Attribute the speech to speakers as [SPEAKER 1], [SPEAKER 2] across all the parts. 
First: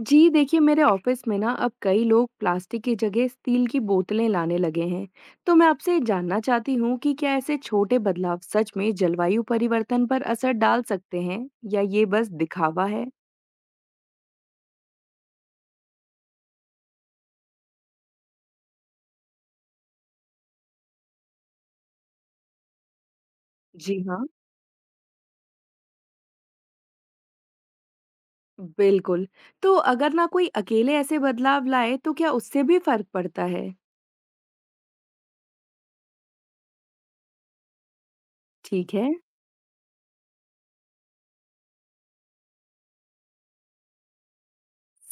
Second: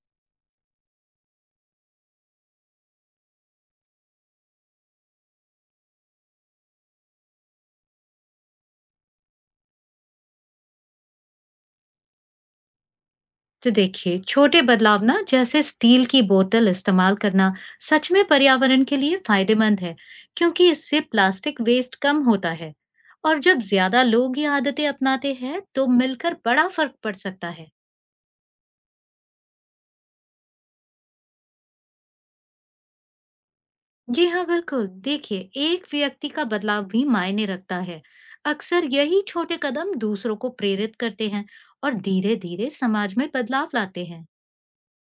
[SPEAKER 1] जी देखिए, मेरे ऑफिस में ना अब कई लोग प्लास्टिक की जगह स्टील की बोतलें लाने लगे हैं। तो मैं आपसे जानना चाहती हूँ कि क्या ऐसे छोटे बदलाव सच में जलवायु परिवर्तन पर असर डाल सकते हैं, या ये बस दिखावा है।
[SPEAKER 2] तो देखिए छोटे बदलाव ना जैसे स्टील की बोतल इस्तेमाल करना सच में पर्यावरण के लिए फायदेमंद है। क्योंकि इससे प्लास्टिक वेस्ट कम होता है। और जब
[SPEAKER 1] जी
[SPEAKER 2] ज्यादा
[SPEAKER 1] हाँ,
[SPEAKER 2] लोग ये आदतें अपनाते हैं तो मिलकर बड़ा फर्क पड़ सकता है।
[SPEAKER 1] बिल्कुल। तो अगर ना कोई अकेले ऐसे बदलाव लाए तो क्या उससे भी फर्क पड़ता है?
[SPEAKER 2] जी हाँ, बिल्कुल। देखिए एक व्यक्ति का बदलाव भी मायने रखता है। अक्सर
[SPEAKER 1] ठीक है।
[SPEAKER 2] यही छोटे कदम दूसरों को प्रेरित करते हैं और धीरे धीरे समाज में बदलाव लाते हैं।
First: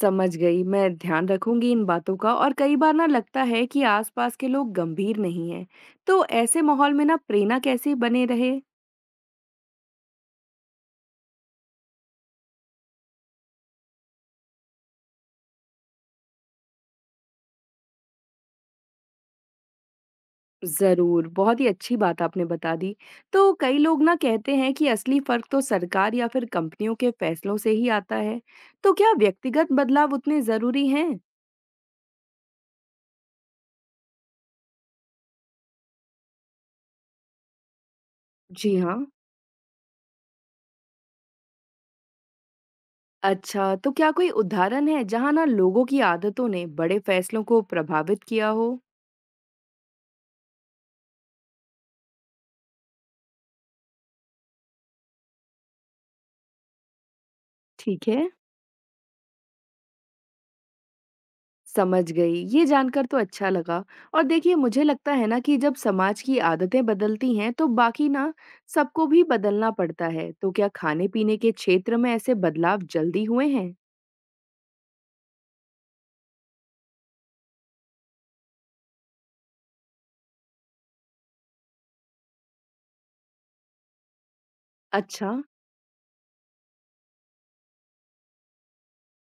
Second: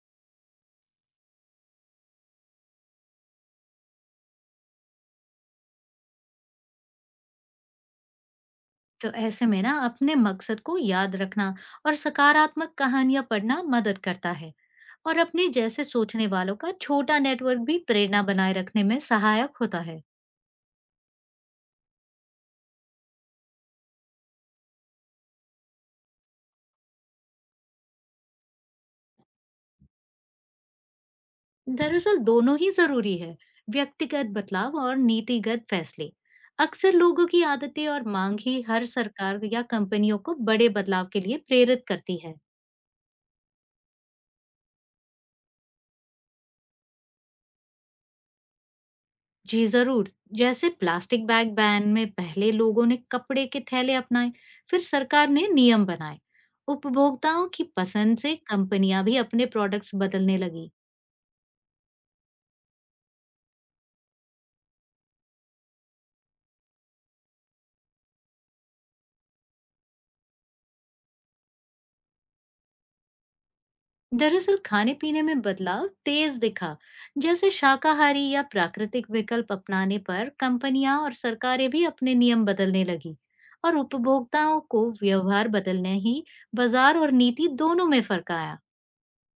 [SPEAKER 1] समझ गई। मैं ध्यान रखूंगी इन बातों का। और कई बार ना लगता है कि आसपास के लोग गंभीर नहीं हैं, तो ऐसे माहौल में ना प्रेरणा कैसे बने रहे?
[SPEAKER 2] तो ऐसे में ना अपने मकसद को याद रखना और सकारात्मक कहानियां पढ़ना मदद करता है। और अपने जैसे सोचने वालों का छोटा नेटवर्क भी प्रेरणा बनाए रखने में सहायक होता है।
[SPEAKER 1] ज़रूर, बहुत ही अच्छी बात आपने बता दी। तो कई लोग ना कहते हैं कि असली फ़र्क तो सरकार या फिर कंपनियों के फ़ैसलों से ही आता है। तो क्या व्यक्तिगत बदलाव उतने ज़रूरी हैं?
[SPEAKER 2] दरअसल दोनों ही जरूरी है। व्यक्तिगत बदलाव और नीतिगत फैसले। अक्सर लोगों की आदतें और मांग ही
[SPEAKER 1] जी
[SPEAKER 2] हर
[SPEAKER 1] हाँ।
[SPEAKER 2] सरकार या कंपनियों को बड़े बदलाव के लिए प्रेरित करती है।
[SPEAKER 1] अच्छा, तो क्या कोई उदाहरण है जहाँ ना लोगों की आदतों ने बड़े फ़ैसलों को प्रभावित किया हो?
[SPEAKER 2] जी जरूर। जैसे प्लास्टिक बैग बैन में पहले लोगों ने कपड़े के थैले अपनाए, फिर सरकार ने नियम बनाए। उपभोक्ताओं की
[SPEAKER 1] ठीक
[SPEAKER 2] पसंद
[SPEAKER 1] है।
[SPEAKER 2] से कंपनियां भी अपने प्रोडक्ट्स बदलने लगी।
[SPEAKER 1] समझ गई। ये जानकर तो अच्छा लगा। और देखिए, मुझे लगता है ना कि जब समाज की आदतें बदलती हैं तो बाकी ना सबको भी बदलना पड़ता है। तो क्या खाने-पीने के क्षेत्र में ऐसे बदलाव जल्दी हुए हैं?
[SPEAKER 2] दरअसल खाने पीने में बदलाव तेज दिखा। जैसे शाकाहारी या प्राकृतिक विकल्प अपनाने पर कंपनियां और सरकारें भी अपने नियम बदलने लगी और उपभोक्ताओं को
[SPEAKER 1] अच्छा।
[SPEAKER 2] व्यवहार बदलने ही बाजार और नीति दोनों में फर्क आया।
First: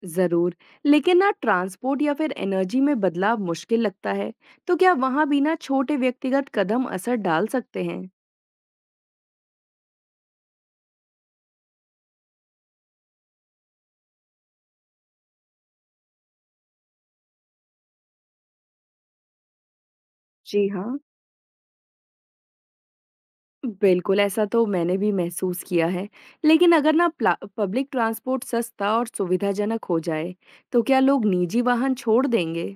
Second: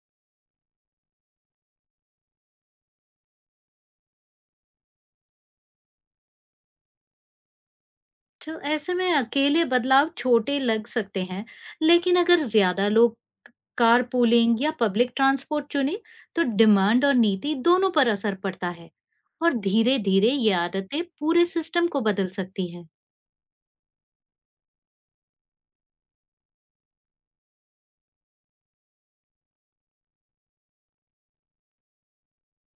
[SPEAKER 1] ज़रूर। लेकिन ना ट्रांसपोर्ट या फिर एनर्जी में बदलाव मुश्किल लगता है। तो क्या वहाँ भी ना छोटे व्यक्तिगत कदम असर डाल सकते हैं?
[SPEAKER 2] तो ऐसे में अकेले बदलाव छोटे लग सकते हैं, लेकिन अगर ज्यादा लोग कारपूलिंग या पब्लिक ट्रांसपोर्ट चुने, तो डिमांड और नीति दोनों पर असर पड़ता है और धीरे-धीरे ये
[SPEAKER 1] जी हाँ।
[SPEAKER 2] आदतें पूरे सिस्टम को बदल सकती हैं।
[SPEAKER 1] बिल्कुल, ऐसा तो मैंने भी महसूस किया है। लेकिन अगर ना प्ला पब्लिक ट्रांसपोर्ट सस्ता और सुविधाजनक हो जाए, तो क्या लोग निजी वाहन छोड़ देंगे?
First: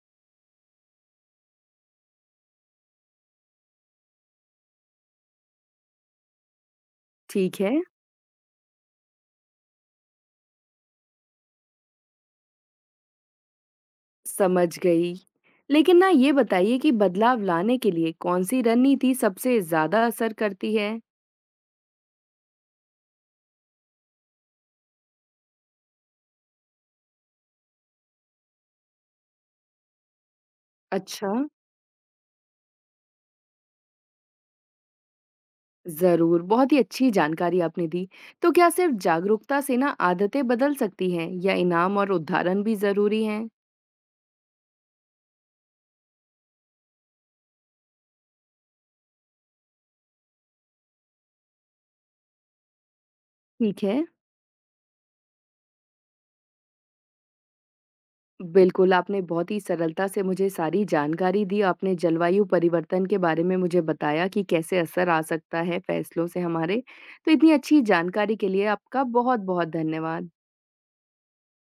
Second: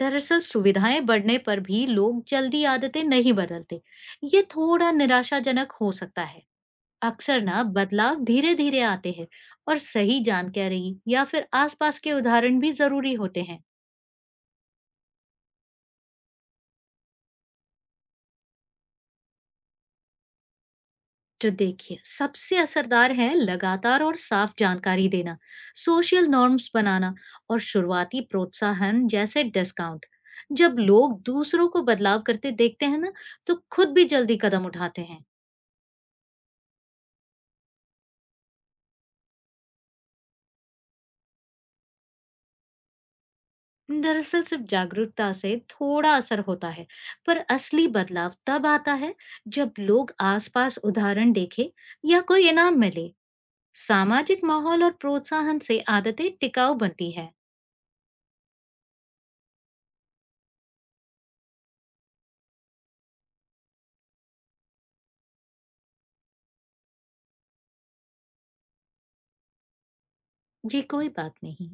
[SPEAKER 2] दरअसल सुविधाएं बढ़ने पर भी लोग जल्दी आदतें नहीं बदलते। ये थोड़ा निराशाजनक हो सकता है। अक्सर
[SPEAKER 1] ठीक
[SPEAKER 2] ना
[SPEAKER 1] है।
[SPEAKER 2] बदलाव धीरे-धीरे आते हैं और सही जानकारी या फिर आसपास के उदाहरण भी जरूरी होते हैं।
[SPEAKER 1] समझ गई। लेकिन ना ये बताइए कि बदलाव लाने के लिए कौन-सी रणनीति सबसे ज़्यादा असर करती है?
[SPEAKER 2] तो देखिए सबसे असरदार है लगातार और साफ जानकारी देना, सोशल नॉर्म्स बनाना और शुरुआती प्रोत्साहन जैसे डिस्काउंट। जब लोग
[SPEAKER 1] अच्छा।
[SPEAKER 2] दूसरों को बदलाव करते देखते हैं ना तो खुद भी जल्दी कदम उठाते हैं।
[SPEAKER 1] ज़रूर, बहुत ही अच्छी जानकारी आपने दी। तो क्या सिर्फ जागरूकता से ना आदतें बदल सकती हैं, या इनाम और उदाहरण भी ज़रूरी हैं?
[SPEAKER 2] दरअसल सिर्फ जागरूकता से थोड़ा असर होता है। पर असली बदलाव तब आता है जब लोग आसपास उदाहरण देखे या कोई इनाम मिले।
[SPEAKER 1] ठीक है।
[SPEAKER 2] सामाजिक माहौल और प्रोत्साहन से आदतें टिकाऊ बनती है।
[SPEAKER 1] बिल्कुल, आपने बहुत ही सरलता से मुझे सारी जानकारी दी। आपने जलवायु परिवर्तन के बारे में मुझे बताया कि कैसे असर आ सकता है फैसलों से हमारे। तो इतनी अच्छी जानकारी के लिए आपका बहुत-बहुत धन्यवाद।
[SPEAKER 2] जी कोई बात नहीं।